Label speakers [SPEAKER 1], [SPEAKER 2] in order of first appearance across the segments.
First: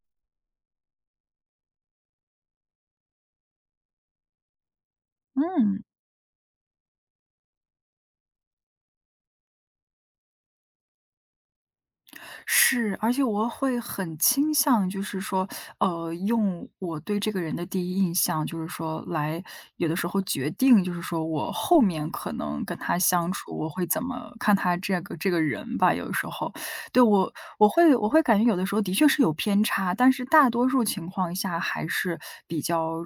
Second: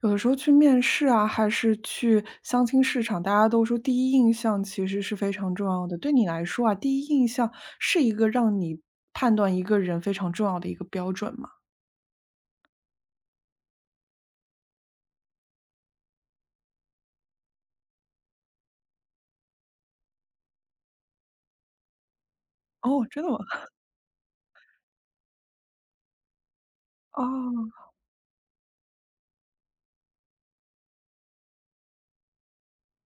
[SPEAKER 1] 有的时候去面试啊，还是去相亲市场，大家都说第一印象其实是非常重
[SPEAKER 2] 嗯，
[SPEAKER 1] 要的。对你来说啊，第一印象是一个让你判断一个人非常重要的一个标准吗？
[SPEAKER 2] 是，而且我会很倾向就是说，用我对这个人的第一印象，就是说来有的时候决定，就是说我后面可能跟他
[SPEAKER 1] 哦，真
[SPEAKER 2] 相
[SPEAKER 1] 的吗？
[SPEAKER 2] 处，我 会怎么看他这个人吧，有的时候。对，我我
[SPEAKER 1] 哦，
[SPEAKER 2] 会我会感觉有的时候的确是有偏差，但是大多数情况下还是比较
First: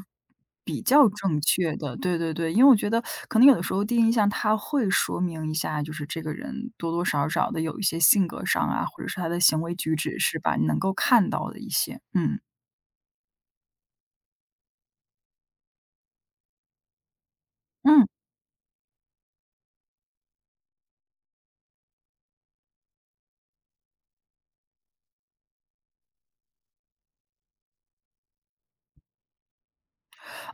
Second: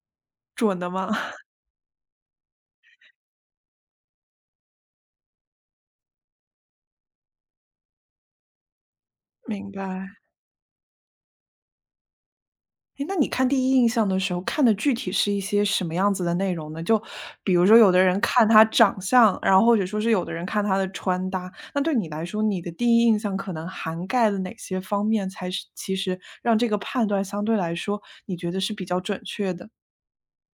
[SPEAKER 1] 准
[SPEAKER 2] 比
[SPEAKER 1] 的
[SPEAKER 2] 较
[SPEAKER 1] 吗？
[SPEAKER 2] 正 确的。对对对，因为我觉得可能有的时候第一印象它会说明一下，就是这个人多多少少的有一些性格上啊，或者是他的行
[SPEAKER 1] 明
[SPEAKER 2] 为举
[SPEAKER 1] 白。
[SPEAKER 2] 止是吧，你能够看到的一些，嗯
[SPEAKER 1] 诶，那你看第一印象的时候，看的具体是一些什么样子的内容呢？就比如说有的
[SPEAKER 2] 嗯。
[SPEAKER 1] 人看他长相，然后或者说是有的人看他的穿搭，那对你来说，你的第一印象可能涵盖了哪些方面，才是其实让这个判断相对来说，你觉得是比较准确的？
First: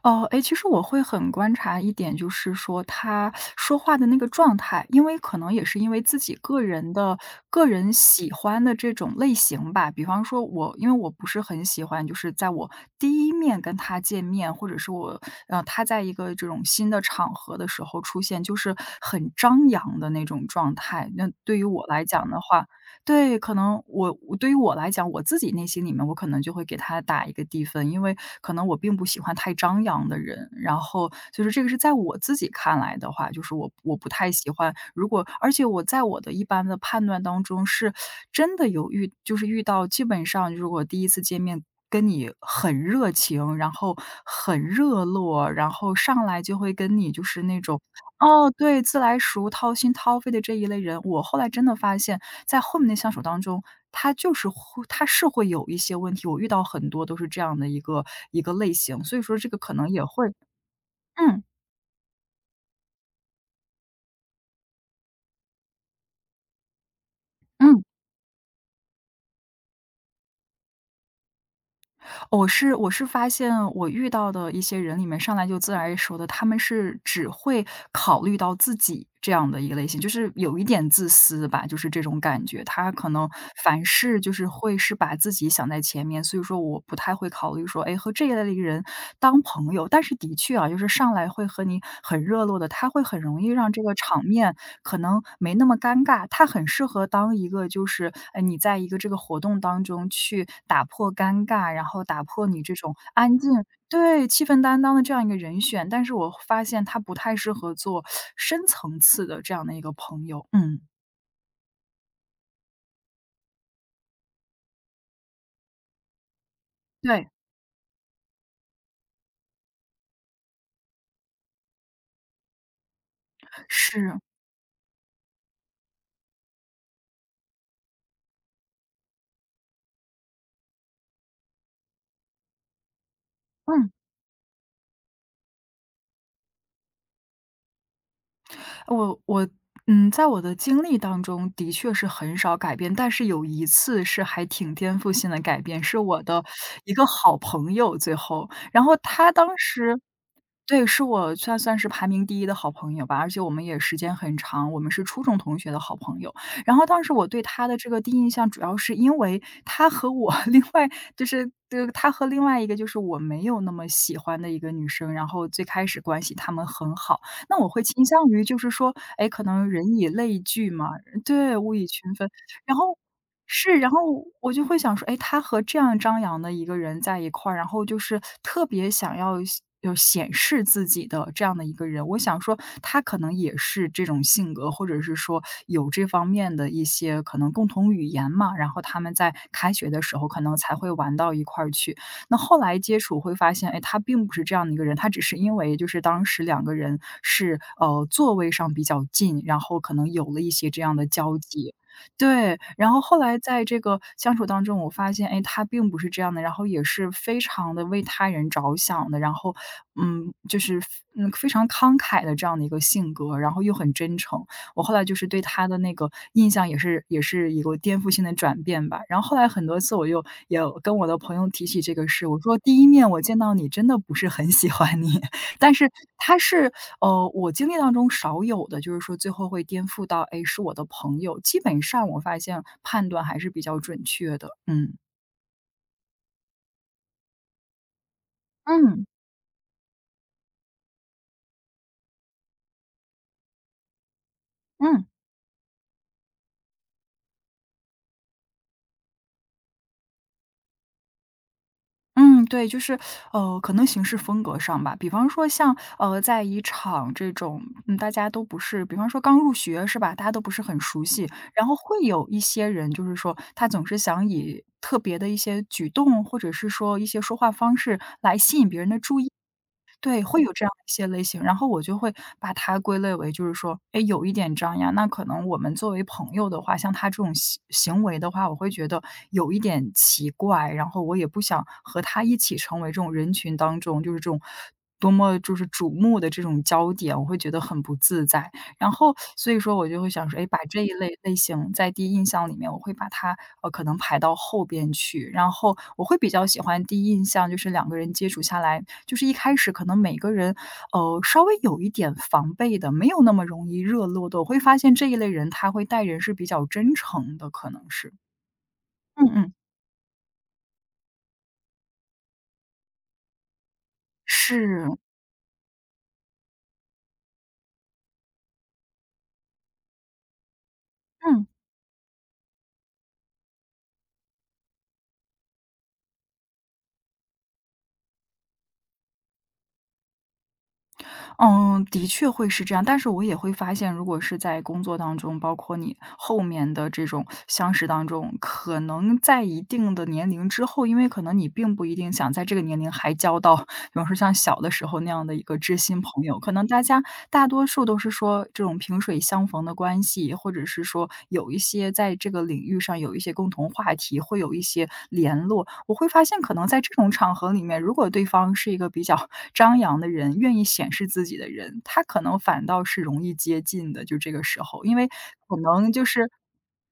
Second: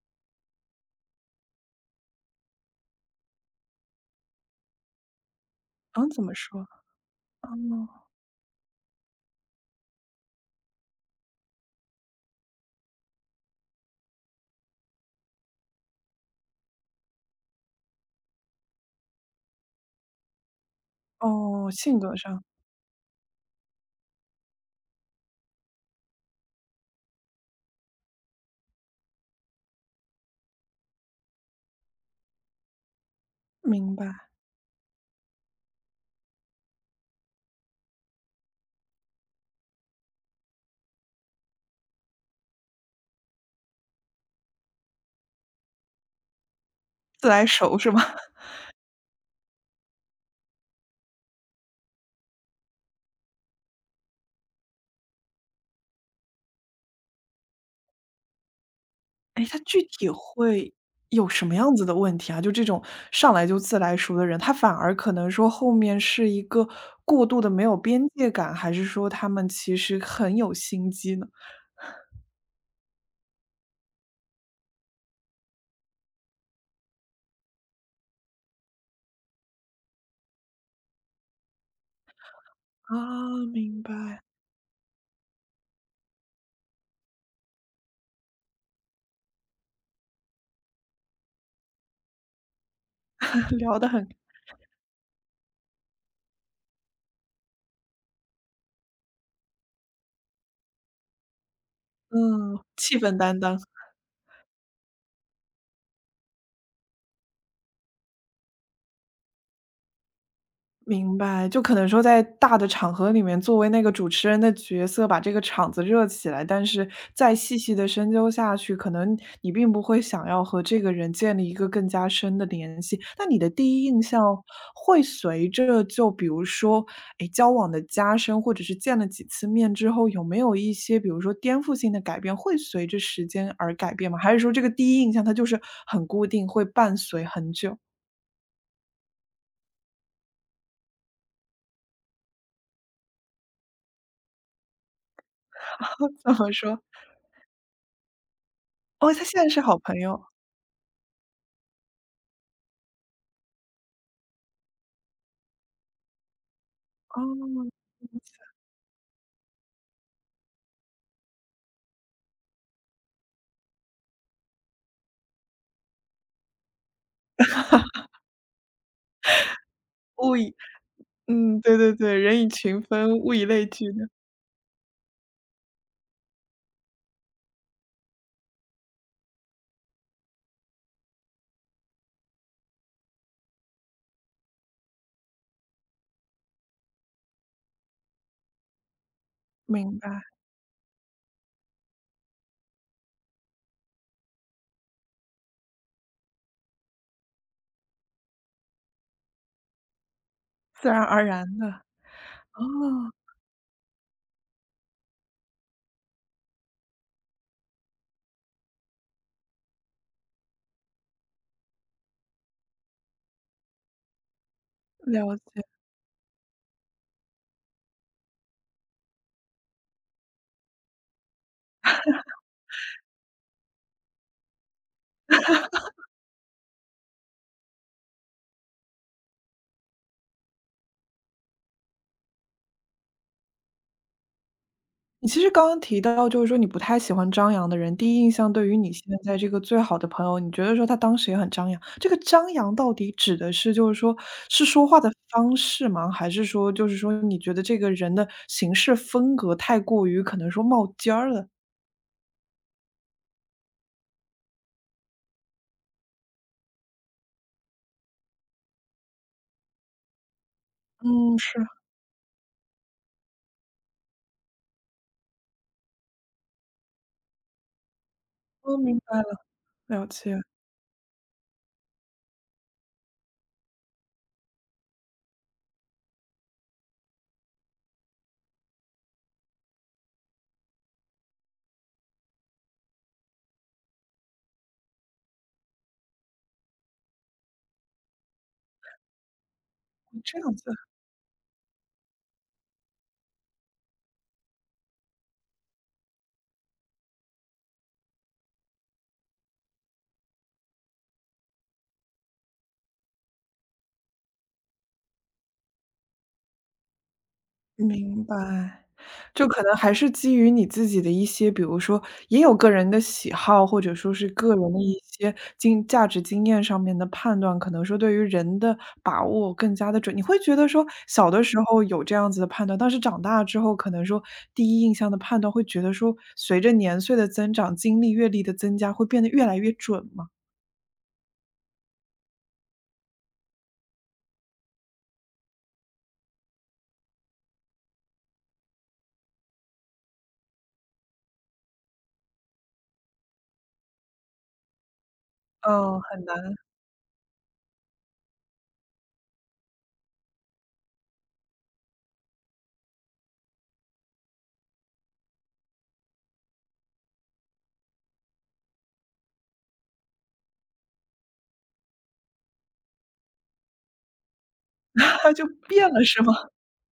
[SPEAKER 2] 哦，哎，其实我会很观察一点，就是说他说话的那个状态，因为可能也是因为
[SPEAKER 1] 嗯，
[SPEAKER 2] 自
[SPEAKER 1] 怎
[SPEAKER 2] 己
[SPEAKER 1] 么
[SPEAKER 2] 个
[SPEAKER 1] 说？
[SPEAKER 2] 人的
[SPEAKER 1] 哦，
[SPEAKER 2] 个人喜欢的这种类型吧。比方说我因为我不是很喜欢，就是在我第一面跟他见面，或者是我他在一个这种新的场合的时候出现，就是很张扬的那种状态。那对于
[SPEAKER 1] 哦，
[SPEAKER 2] 我
[SPEAKER 1] 性
[SPEAKER 2] 来
[SPEAKER 1] 格
[SPEAKER 2] 讲的
[SPEAKER 1] 上，
[SPEAKER 2] 话，对，可能我对于我来讲，我自己内心里面，我可能就会给他打一个低分，因为可能我并不喜欢太张扬的人。然后就是这个是在我自己看来的话，就是我
[SPEAKER 1] 明
[SPEAKER 2] 我
[SPEAKER 1] 白，
[SPEAKER 2] 不太喜欢。如果而且我在我的一般的判断当中，是真的有遇，就是遇到基本上如果第一次见面。跟你很热情，然后很热络，然后上来就会跟你就
[SPEAKER 1] 自
[SPEAKER 2] 是
[SPEAKER 1] 来
[SPEAKER 2] 那
[SPEAKER 1] 熟
[SPEAKER 2] 种
[SPEAKER 1] 是吗？
[SPEAKER 2] 哦，对，自来熟、掏心掏肺的这一类人，我后来真的发现，在后面的相处当中，他是会有一些问题，我遇到很多都是这样的一个类型，所以说
[SPEAKER 1] 哎，
[SPEAKER 2] 这个
[SPEAKER 1] 他
[SPEAKER 2] 可
[SPEAKER 1] 具
[SPEAKER 2] 能也
[SPEAKER 1] 体
[SPEAKER 2] 会
[SPEAKER 1] 会有
[SPEAKER 2] 嗯，
[SPEAKER 1] 什么样子的问题啊？就这种上来就自来熟的人，他反而可能说后面是一个过度的没有
[SPEAKER 2] 嗯。
[SPEAKER 1] 边界感，还是说他们其实很有心机呢？
[SPEAKER 2] 我是发现我遇到的一些人里面，上来就自来熟的，他们是只会考虑到自己这样的一个类型，就是有一点自私吧，就是这种感觉。他可能
[SPEAKER 1] 啊，明
[SPEAKER 2] 凡事
[SPEAKER 1] 白，
[SPEAKER 2] 就是会是把自己想在前面，所以说我不太会考虑说，哎，和这一类的人当朋友。但是的确啊，就是上来会和你很热络的，他会很容易 让
[SPEAKER 1] 聊
[SPEAKER 2] 这
[SPEAKER 1] 得
[SPEAKER 2] 个
[SPEAKER 1] 很
[SPEAKER 2] 场面可能没那么尴尬，他很适合当一个就是，你在一个这个活动当中去打破尴尬，然后打破
[SPEAKER 1] 嗯，
[SPEAKER 2] 你这种
[SPEAKER 1] 气氛
[SPEAKER 2] 安
[SPEAKER 1] 担当。
[SPEAKER 2] 静对，气氛担当的这样一个人选，但是我发现他不太适合做深层次的这样的一个朋友。嗯，
[SPEAKER 1] 明白，就可能说在大的场合里面，作为那个主持人的角色，把这个场子热起来，但是
[SPEAKER 2] 对，
[SPEAKER 1] 再细细的深究下去，可能你并不会想要和这个人建立一个更加深的联系。那你的第一印
[SPEAKER 2] 是，
[SPEAKER 1] 象会随着就比如说，哎，交往的加深，或者是见了几次面之后，有没有一些比如说颠覆性的改变，会随着时间而
[SPEAKER 2] 嗯。
[SPEAKER 1] 改变吗？还是说这个第一印象它就是很固定，会伴随很久？
[SPEAKER 2] 我在我的经历当中的确是很少改变，但是有一次是还挺颠覆性的改变，是 我
[SPEAKER 1] 怎
[SPEAKER 2] 的
[SPEAKER 1] 么说？
[SPEAKER 2] 一个好朋友最后，然后
[SPEAKER 1] 哦，他
[SPEAKER 2] 他
[SPEAKER 1] 现
[SPEAKER 2] 当
[SPEAKER 1] 在是好朋
[SPEAKER 2] 时
[SPEAKER 1] 友。
[SPEAKER 2] 对，是我算是排名第一的好朋友吧，而且我们也时间很长，我们是初中同学的好朋友。然后当时
[SPEAKER 1] 哦，
[SPEAKER 2] 我对他
[SPEAKER 1] 嗯，
[SPEAKER 2] 的这个第一印象，主要是因为他和我 另外就是对他和另外一个就是我没有那么喜欢的一个女生，然后最开始关系他们很好。那我会倾向于就是说，哎，可能人以
[SPEAKER 1] 物
[SPEAKER 2] 类
[SPEAKER 1] 以
[SPEAKER 2] 聚嘛，对，
[SPEAKER 1] 嗯，
[SPEAKER 2] 物
[SPEAKER 1] 对
[SPEAKER 2] 以
[SPEAKER 1] 对
[SPEAKER 2] 群
[SPEAKER 1] 对，
[SPEAKER 2] 分。
[SPEAKER 1] 人以
[SPEAKER 2] 然
[SPEAKER 1] 群
[SPEAKER 2] 后
[SPEAKER 1] 分，物以类
[SPEAKER 2] 是，
[SPEAKER 1] 聚
[SPEAKER 2] 然后
[SPEAKER 1] 的，
[SPEAKER 2] 我就会想说，哎，他和这样张扬的一个人在一块儿，然后就是特别想要显示自己的这样的一个人，我想说他可能也是这种性格，或者是说有这方面的一些可能共同语言嘛，然后他们在开学
[SPEAKER 1] 明
[SPEAKER 2] 的
[SPEAKER 1] 白，
[SPEAKER 2] 时候可能才会玩到一块儿去。那后来接触会发现，哎，他并不是这样的一个人，他只是因为就是当时两个人是座位上比较近，然后可能有了一些这
[SPEAKER 1] 自
[SPEAKER 2] 样
[SPEAKER 1] 然
[SPEAKER 2] 的
[SPEAKER 1] 而
[SPEAKER 2] 交
[SPEAKER 1] 然的。
[SPEAKER 2] 集。对，然后
[SPEAKER 1] 哦，
[SPEAKER 2] 后来在这个相处当中，我发现，哎，他并不是这样的，然后也是非常的为他人着想的，然后，就是非常慷慨的这样的一个性格，然后又很真诚，我后来就是
[SPEAKER 1] 了
[SPEAKER 2] 对他
[SPEAKER 1] 解。
[SPEAKER 2] 的那个印象也是一个颠覆性的转变吧。然后后来很多次我也跟我的朋友提起这个事，我说第一面我见到你真的不是很喜欢你，但是他是我经历当中少有的，就是说最后会颠覆到，哎，是我的朋友。基本上我发现判断还是比较准确的，嗯。
[SPEAKER 1] 你其实刚刚提到，就是说你不太喜欢张扬的人，第一印象对于你现
[SPEAKER 2] 嗯
[SPEAKER 1] 在这个最好的朋友，你觉得说他当时也很张扬，这个张扬到底指的是就是说是说话
[SPEAKER 2] 嗯。
[SPEAKER 1] 的方式吗？还是说就是说你觉得这个人的行事风格太过于可能说冒尖儿了？
[SPEAKER 2] 嗯，对，就是，可能行事风格上吧，比方说像，在一场这种，嗯，大家都不是，比方说刚入学是吧，大家都不是很熟悉，
[SPEAKER 1] 嗯，是，
[SPEAKER 2] 然后会有一些人，就是说他总是想以特别的一些举动，或者是说一些说话方式来吸引
[SPEAKER 1] 我
[SPEAKER 2] 别人
[SPEAKER 1] 明
[SPEAKER 2] 的
[SPEAKER 1] 白
[SPEAKER 2] 注意。
[SPEAKER 1] 了，了
[SPEAKER 2] 对，
[SPEAKER 1] 解，
[SPEAKER 2] 会有这样的一些类型，然后我就会把它归类为就是说，哎，有一点张扬，那可能我们作为朋友的话，像他这种行为的话，我会觉得有一点奇怪，然后我也不想和他一起成为这种人群当中，就是这种多么就是瞩目的这种焦点，我会觉得很不自在。然后所以说我就会想说，
[SPEAKER 1] 这
[SPEAKER 2] 哎，
[SPEAKER 1] 样
[SPEAKER 2] 把
[SPEAKER 1] 子，
[SPEAKER 2] 这一类型在第一印象里面，我会把它，可能排到后边去，然后我会比较喜欢第一印象，就是两个人接触下来就是一开始可能每个人，稍微有一点防备的，没有那么容易热络的，我会发现这一类人他会待人是比较真诚的，可能是。
[SPEAKER 1] 明白。
[SPEAKER 2] 嗯
[SPEAKER 1] 就
[SPEAKER 2] 嗯，
[SPEAKER 1] 可能还是基于你自己的一些，比如说也有个人的喜好，或者说是个人的
[SPEAKER 2] 是，
[SPEAKER 1] 一些经价值经验上面的判断，可能说对于人的把握更加的准。你会觉得说小的
[SPEAKER 2] 嗯，
[SPEAKER 1] 时候有这样子的判断，但是长大之后，可能说第一印象的判断会觉得说，随着年岁的增长，经历阅历的增加，会变得越来越准吗？
[SPEAKER 2] 嗯，的确会是这样。但是我也会发现，如果是在工作当中，包括你后面的这种相识当中，可能在一定的年龄之后，因为可能你并不一定想在这个年龄还交到比方说像小的时候那样的一个知心
[SPEAKER 1] 嗯，
[SPEAKER 2] 朋
[SPEAKER 1] 很难，
[SPEAKER 2] 友，可能大多数都是说这种萍水相逢的关系，或者是说有一些在这个领域上有一些共同话题，会有一些联络。我会发现，可能在这种场合里面，如果对方是一个比较 张扬的人，愿意显示自己的人，他可能反倒是容易接近的。就这个时候，因为
[SPEAKER 1] 就
[SPEAKER 2] 可
[SPEAKER 1] 变
[SPEAKER 2] 能就
[SPEAKER 1] 了是
[SPEAKER 2] 是
[SPEAKER 1] 吗？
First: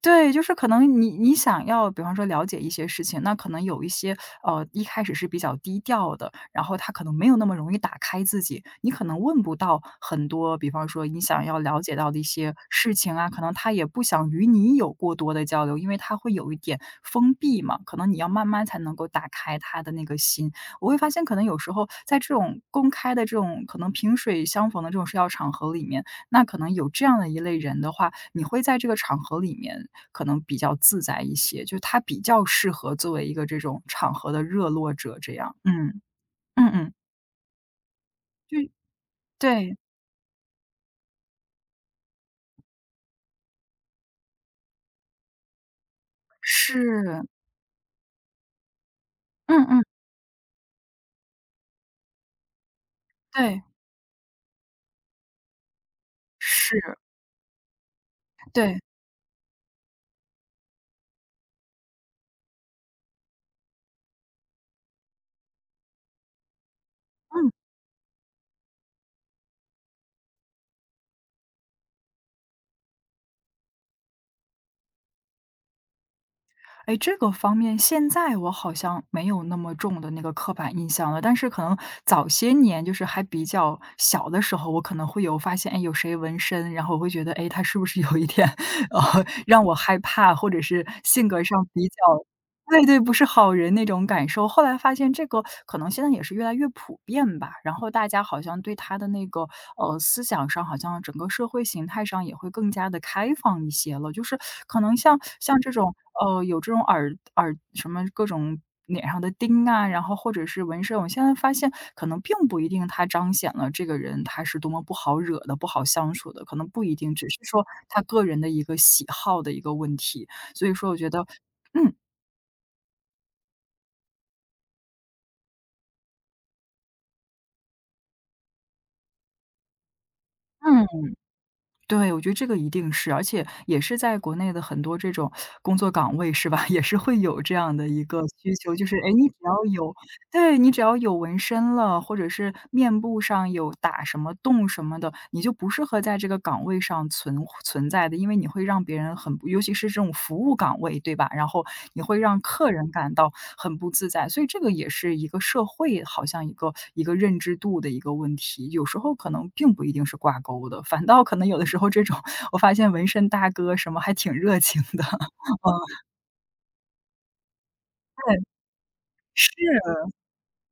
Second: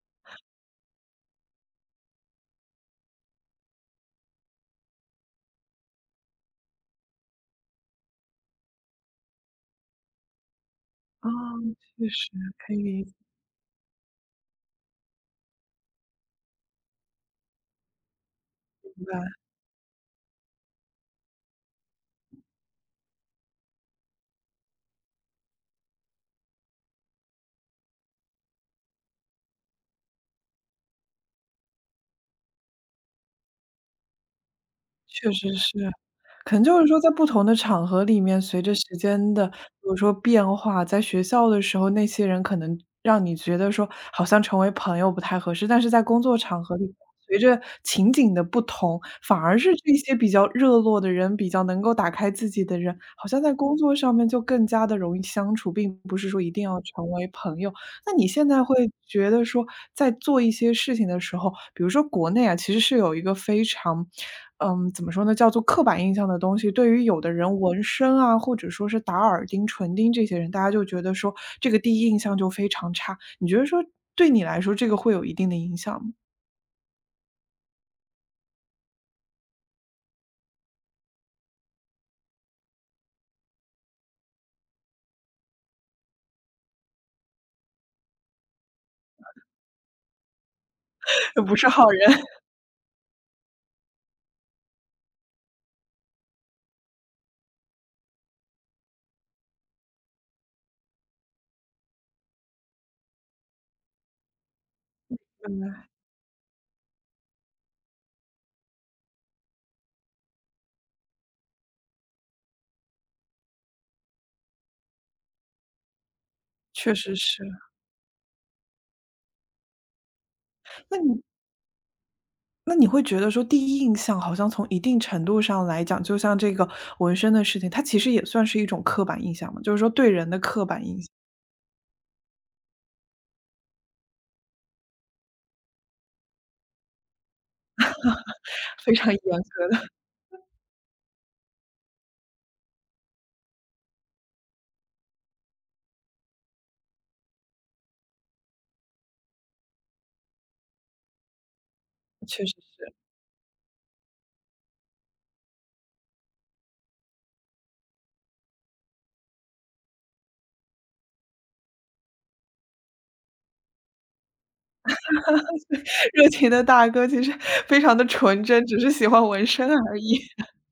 [SPEAKER 2] 对，就是可能你想要，比方说了解一些事情，那可能有一些一开始是比较低调的，然后他可能没有那么容易打开自己，你可能问不到很多，比方说你
[SPEAKER 1] 啊，
[SPEAKER 2] 想要了解
[SPEAKER 1] 确
[SPEAKER 2] 到的一
[SPEAKER 1] 实
[SPEAKER 2] 些
[SPEAKER 1] 可以
[SPEAKER 2] 事
[SPEAKER 1] 明
[SPEAKER 2] 情啊，可能他也不想与你有过多的交流，因为他会有一点封闭嘛，可能你要慢慢才能够打
[SPEAKER 1] 白，
[SPEAKER 2] 开他的那个心。我会发现，可能有时候在这种公开的这种可能萍水相逢的这种社交场合里面，那可能有这样的一类人的话，你会在这个场合里面可能比较自在一些，就他比较适合作为一个这种场合的热络者
[SPEAKER 1] 确
[SPEAKER 2] 这
[SPEAKER 1] 实
[SPEAKER 2] 样。
[SPEAKER 1] 是。
[SPEAKER 2] 嗯，
[SPEAKER 1] 可能
[SPEAKER 2] 嗯
[SPEAKER 1] 就是
[SPEAKER 2] 嗯，
[SPEAKER 1] 说在不同的场合里面，
[SPEAKER 2] 就
[SPEAKER 1] 随着时间的比
[SPEAKER 2] 对，
[SPEAKER 1] 如说变化，在学校的时候，那些人可能让你觉得说好像成为朋友不太合适，但是在工作场合里，
[SPEAKER 2] 是，
[SPEAKER 1] 随着情景的不同，反而
[SPEAKER 2] 嗯
[SPEAKER 1] 是
[SPEAKER 2] 嗯，
[SPEAKER 1] 这些比较热络的人，比较能够打开自己的人，好像在
[SPEAKER 2] 对，
[SPEAKER 1] 工作上面就更加的容易相处，并不是说一定要
[SPEAKER 2] 是，
[SPEAKER 1] 成为朋友。那你现在
[SPEAKER 2] 对，
[SPEAKER 1] 会觉得说，在做一些事情的时候，比如说国内啊，其实是有一个非常，怎么说呢，叫做刻板印象的东西。对于有的
[SPEAKER 2] 嗯。
[SPEAKER 1] 人纹身啊，或者说是打耳钉、唇钉这些人，大家就觉得说这个第一印象就非常差。你觉得说对你来说，这个会有一定的影响吗？
[SPEAKER 2] 哎，这个方面现在我好像没有那么重的那个刻板印象了，但是可能早些年就是还比较小的时候，我可能会有发现，哎，有谁纹身，然后我会觉得，哎，他是不是有一点，让我害怕，或者是性格
[SPEAKER 1] 不
[SPEAKER 2] 上
[SPEAKER 1] 是
[SPEAKER 2] 比
[SPEAKER 1] 好
[SPEAKER 2] 较
[SPEAKER 1] 人，
[SPEAKER 2] 对，不是好人那种感受。后来发现这个可能现在也是越来越普遍吧，然后大家好像对他的那个，思想上，好像整个社会形态上也会更加的开放一些了。就是可能像这种，有这种耳什么各种脸上的钉啊，然后或者是纹身，我现在发现可能并不一定它彰显了这个人他是多么不好惹的、不好相处的，可能 不
[SPEAKER 1] 确
[SPEAKER 2] 一定，
[SPEAKER 1] 实
[SPEAKER 2] 只是
[SPEAKER 1] 是。
[SPEAKER 2] 说他个人的一个喜好的一个问题。所以说我
[SPEAKER 1] 那
[SPEAKER 2] 觉得
[SPEAKER 1] 你
[SPEAKER 2] 嗯，
[SPEAKER 1] 那你会觉得说，第一印象好像从一定程度上来讲，就像这个纹身的事情，它其实也算是一种刻板印象嘛，就是说对人的刻板印
[SPEAKER 2] 嗯。
[SPEAKER 1] 象。
[SPEAKER 2] 对，我觉得这个一定是，而且也是在国内的很多这种工作岗位是吧，也是会有这样的一个需求，就
[SPEAKER 1] 非
[SPEAKER 2] 是哎，
[SPEAKER 1] 常
[SPEAKER 2] 诶，
[SPEAKER 1] 严
[SPEAKER 2] 你只要
[SPEAKER 1] 格的，
[SPEAKER 2] 有对，你只要有纹身了，或者是面部上有打什么洞什么的，你就不适合在这个岗位上存在的，因为你会让别人很不尤其是这种服务岗位，对吧？然后你会让
[SPEAKER 1] 确实
[SPEAKER 2] 客人
[SPEAKER 1] 是。
[SPEAKER 2] 感到很不自在，所以这个也是一个社会好像一个认知度的一个问题，有时候可能并不一定是挂钩的，反倒可能有的时候这种我发现纹身大哥什么还挺热情的，嗯，
[SPEAKER 1] 热情的大哥其实非常的
[SPEAKER 2] 对，
[SPEAKER 1] 纯真，只是喜欢纹
[SPEAKER 2] 是。
[SPEAKER 1] 身而已。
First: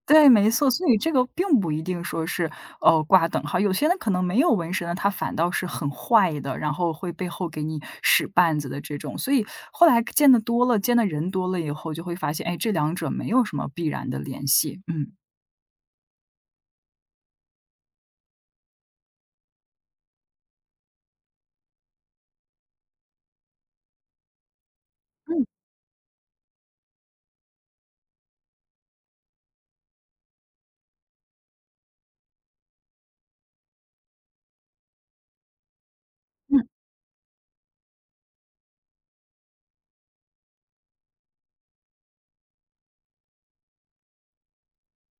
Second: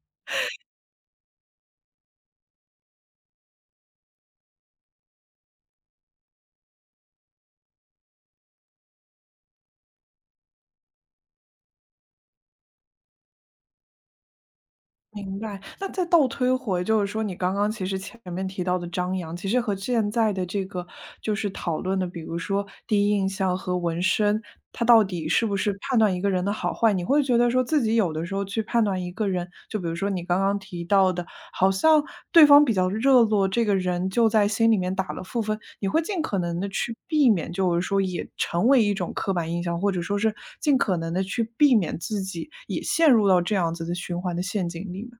[SPEAKER 2] 对，没错，所以这个并不一定说是，挂等号。有些人可能没有纹身的，他反倒是很坏的，然后会背后给你使绊子的这种。所以后来见的多了，见的人多了以后，就会发现，哎，这两者没有什么必然的联系。嗯。
[SPEAKER 1] 明白，那再倒推回，就是说你刚刚其实前面提到的张扬，其实和现在的这个就是讨论的，比如说第一印象和纹身，它到底
[SPEAKER 2] 嗯
[SPEAKER 1] 是不是判断一个人的好坏，你会觉得说自己有的时候去判断一个人，就比如说你刚刚提到的好像对方比较热络，这个人就在心里面打了负分。你会尽可能
[SPEAKER 2] 嗯。
[SPEAKER 1] 的去避免，就是说也成为一种刻板印象，或者说是尽可能的去避免自己也陷入到这样子的循环的陷阱里面。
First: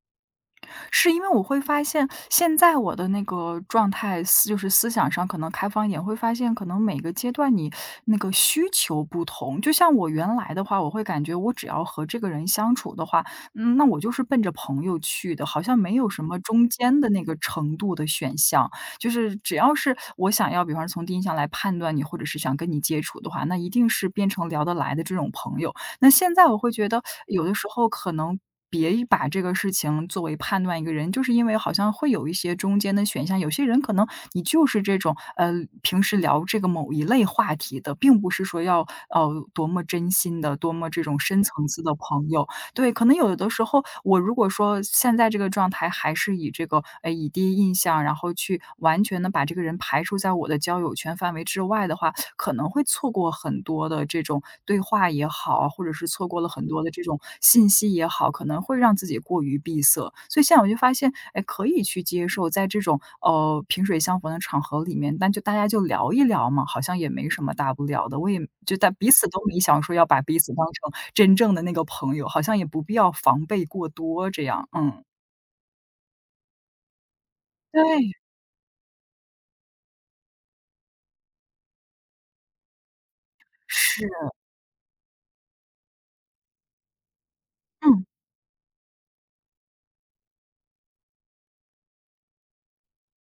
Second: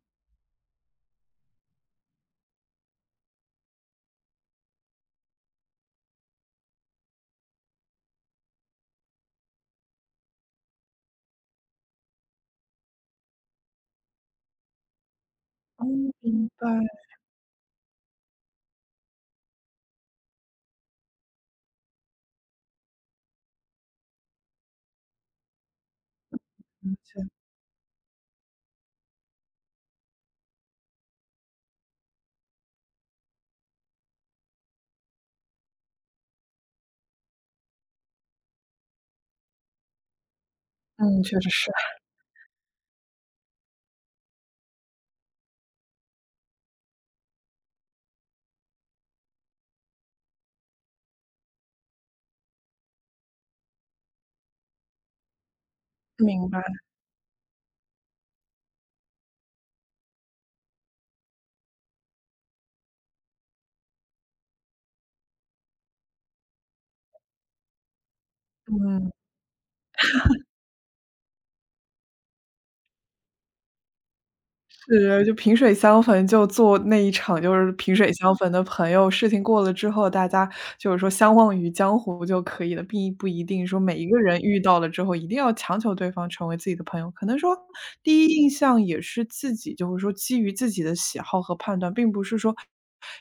[SPEAKER 2] 是因为我会发现，现在我的那个状态就是思想上可能开放一点，会发现可能每个阶段你那个需求不同。就像我原来的话，我会感觉我只要和这个人相处的话，嗯，那我就是奔着朋友去的，好像
[SPEAKER 1] 哦，
[SPEAKER 2] 没有什么
[SPEAKER 1] 明白，
[SPEAKER 2] 中间的那个程度的选项。就是只要是我想要，比方说从第一印象来判断你，或者是想跟你接触的话，那一定是变成聊得来的这种朋友。那现在我会觉
[SPEAKER 1] 嗯
[SPEAKER 2] 得，有的时候可能别把这个事情作为判断一个人，就是因为好像会有一些中间的选项，有些人可能你就是这种，平时聊这个某一类话题的，并不是说要，呃，多么真心的、多么这种
[SPEAKER 1] 嗯，
[SPEAKER 2] 深
[SPEAKER 1] 确实
[SPEAKER 2] 层
[SPEAKER 1] 是，
[SPEAKER 2] 次的朋友。对，可能有的时候，我如果说现在这个状态还是以这个，以第一印象，然后去完全的把这个人排除在我的交友圈范围之外的话，可能会错过很多的这种对话也好啊，或者是错过了
[SPEAKER 1] 明白，
[SPEAKER 2] 很多的这种信息也好，可能会让自己过于闭塞。所以现在我就发现，哎，可以去接受在这种，萍水相逢的场合里面，但就大家就聊一聊嘛，好像也没什么大不了的。我也就但彼
[SPEAKER 1] 嗯。
[SPEAKER 2] 此都没想说要把彼此当成真正的那个朋友，好像也不必要防备过多这样，嗯。
[SPEAKER 1] 是，就萍水相逢，就做那一场就是萍
[SPEAKER 2] 对，
[SPEAKER 1] 水相逢的朋友。事情过了之后，大家就是说相忘于江湖就可以了，并不一定说每
[SPEAKER 2] 是，
[SPEAKER 1] 一个人遇到了之后一定要强求对方成为自己的朋友。可能说
[SPEAKER 2] 嗯，
[SPEAKER 1] 第一印象也是自己，就是说基于自己的喜好和判断，并不是说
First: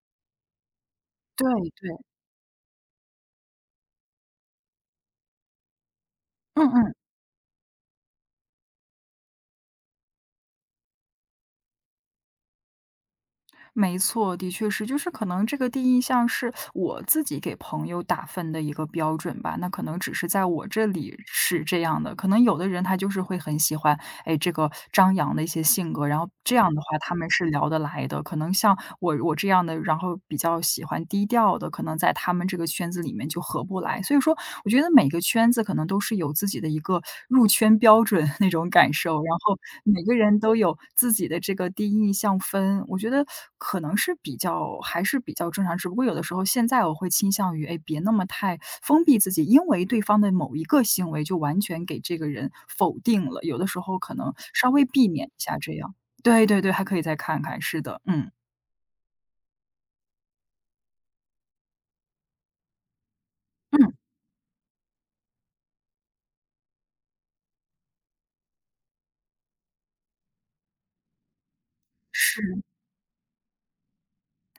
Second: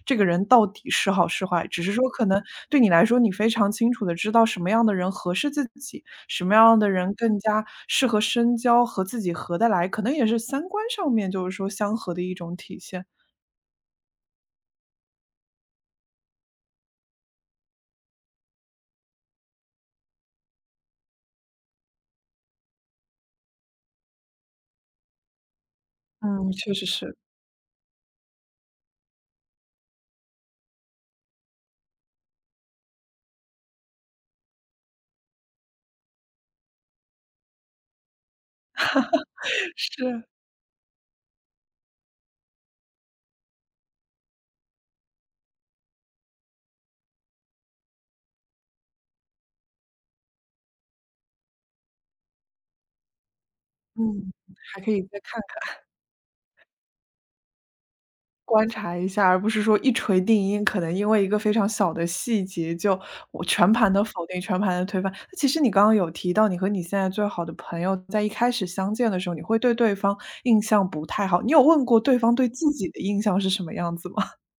[SPEAKER 1] 这个人到底是好
[SPEAKER 2] 对
[SPEAKER 1] 是坏，只
[SPEAKER 2] 对，
[SPEAKER 1] 是说可能对你来说，你非常清楚的知道什么样的人合适自己，什么
[SPEAKER 2] 嗯
[SPEAKER 1] 样的
[SPEAKER 2] 嗯。
[SPEAKER 1] 人更加适合深交，和自己合得来，可能也是三观上面就是说相合的一种体现。
[SPEAKER 2] 没错，的确是，就是可能这个第一印象是我自己给朋友打分的一个标准吧，那可能只是在我这里是这样的，可能有的人他就是会很喜欢，哎，这个张扬的一些性格，然后
[SPEAKER 1] 嗯，
[SPEAKER 2] 这样
[SPEAKER 1] 确
[SPEAKER 2] 的
[SPEAKER 1] 实
[SPEAKER 2] 话他
[SPEAKER 1] 是。
[SPEAKER 2] 们是聊得来的，可能像我这样的，然后比较喜欢低调的，可能在他们这个圈子里面就合不来，所以说我觉得每个圈子可能都是有自己的一个入圈标准 那种感受，然后 每个
[SPEAKER 1] 是，
[SPEAKER 2] 人都有自己的这个第一印象分，我觉得可能是比较还是比较正常。只不过有的时候现在我会倾向于，哎，别那么太封闭自己，因为对方的某一个行为就完全给这个人否定了，有的时候可能
[SPEAKER 1] 嗯，
[SPEAKER 2] 稍
[SPEAKER 1] 还
[SPEAKER 2] 微
[SPEAKER 1] 可以
[SPEAKER 2] 避
[SPEAKER 1] 再
[SPEAKER 2] 免一
[SPEAKER 1] 看
[SPEAKER 2] 下这样。对对对，还可以再看看，是的，嗯，
[SPEAKER 1] 观察一下，而不是说一锤定音，可能因为一个非常小的细节，就我全盘
[SPEAKER 2] 嗯，
[SPEAKER 1] 的否定、全盘的推翻。那其实你刚刚有提到，你和你现在最好的朋友在一开始相见的时候，你会对对方印象不太好，你有问过对方对
[SPEAKER 2] 是。
[SPEAKER 1] 自己的印象是什么样子吗？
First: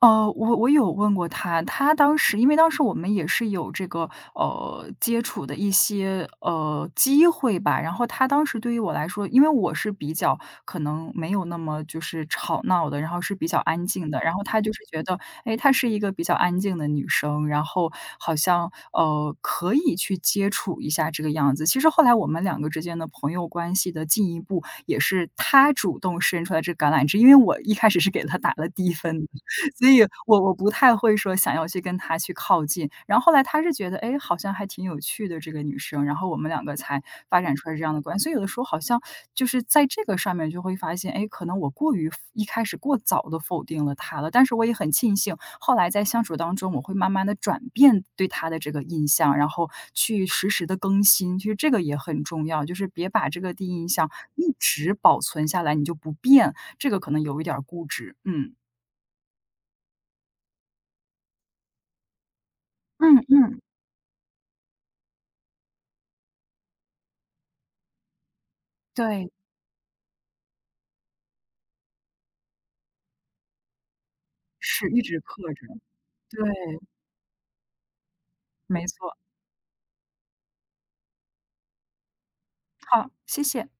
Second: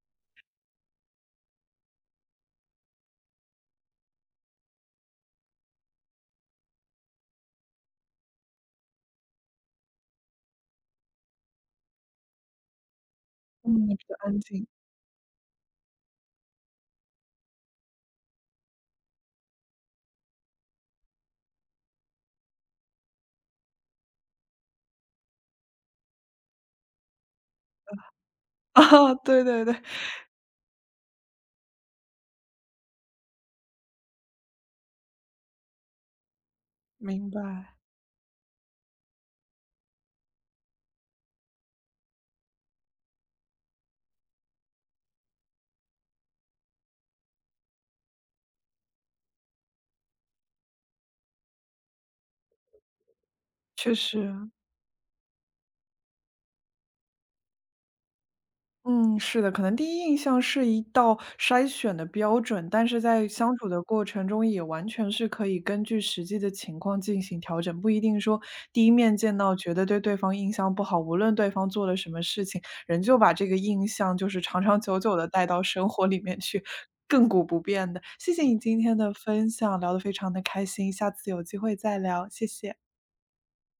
[SPEAKER 2] 我有问过他，他当时因为当时我们也是有这个，接触的一些，机会吧。然后他当时对于我来说，因为我是比较可能没有那么就是吵闹的，然后是比较安
[SPEAKER 1] 嗯，比
[SPEAKER 2] 静
[SPEAKER 1] 较
[SPEAKER 2] 的。然
[SPEAKER 1] 安
[SPEAKER 2] 后他
[SPEAKER 1] 静
[SPEAKER 2] 就是觉得，哎，她是一个比较安静的女生，然后好像，可以去接触一下这个样子。其实后来我们两个之间的朋友关系的进一步，也是他主动伸出来这橄榄枝，因为我一开始是给他打了 低
[SPEAKER 1] 啊，
[SPEAKER 2] 分的，
[SPEAKER 1] 对对对，
[SPEAKER 2] 所以我不太会说想要去跟她去靠近。然后后来她是觉得，哎，好像还挺有趣的这个女生，然后我们两个才
[SPEAKER 1] 明
[SPEAKER 2] 发展出来
[SPEAKER 1] 白，
[SPEAKER 2] 这样的关系。所以有的时候好像就是在这个上面就会发现，哎，可能我过于一开始过早的否定了她了，但是我也很庆幸，后来在相处当中，我会慢慢的转变对她的这个印象，然后去实时的更新，其实这个也很重要，就是别把这个第一印
[SPEAKER 1] 确
[SPEAKER 2] 象
[SPEAKER 1] 实。
[SPEAKER 2] 一直保存下来，你就不变，这个可能有一点儿固执，嗯。
[SPEAKER 1] 嗯，是的，可能第一印象是一道筛选的标准，但是
[SPEAKER 2] 嗯
[SPEAKER 1] 在相
[SPEAKER 2] 嗯。
[SPEAKER 1] 处的过程中，也完全是可以根据实际的情况进行调整，不一定说第一面
[SPEAKER 2] 对，
[SPEAKER 1] 见到觉得对对方印象不好，无论对方做了什么事情，仍旧把这个印象就是长长
[SPEAKER 2] 是，
[SPEAKER 1] 久
[SPEAKER 2] 一
[SPEAKER 1] 久
[SPEAKER 2] 直
[SPEAKER 1] 的
[SPEAKER 2] 刻
[SPEAKER 1] 带到
[SPEAKER 2] 着，
[SPEAKER 1] 生活里
[SPEAKER 2] 对，
[SPEAKER 1] 面去，亘古不变的。谢谢你今
[SPEAKER 2] 没
[SPEAKER 1] 天的
[SPEAKER 2] 错。
[SPEAKER 1] 分享，聊得非常的开心，下次有机会再聊，谢谢。
[SPEAKER 2] 好，谢谢。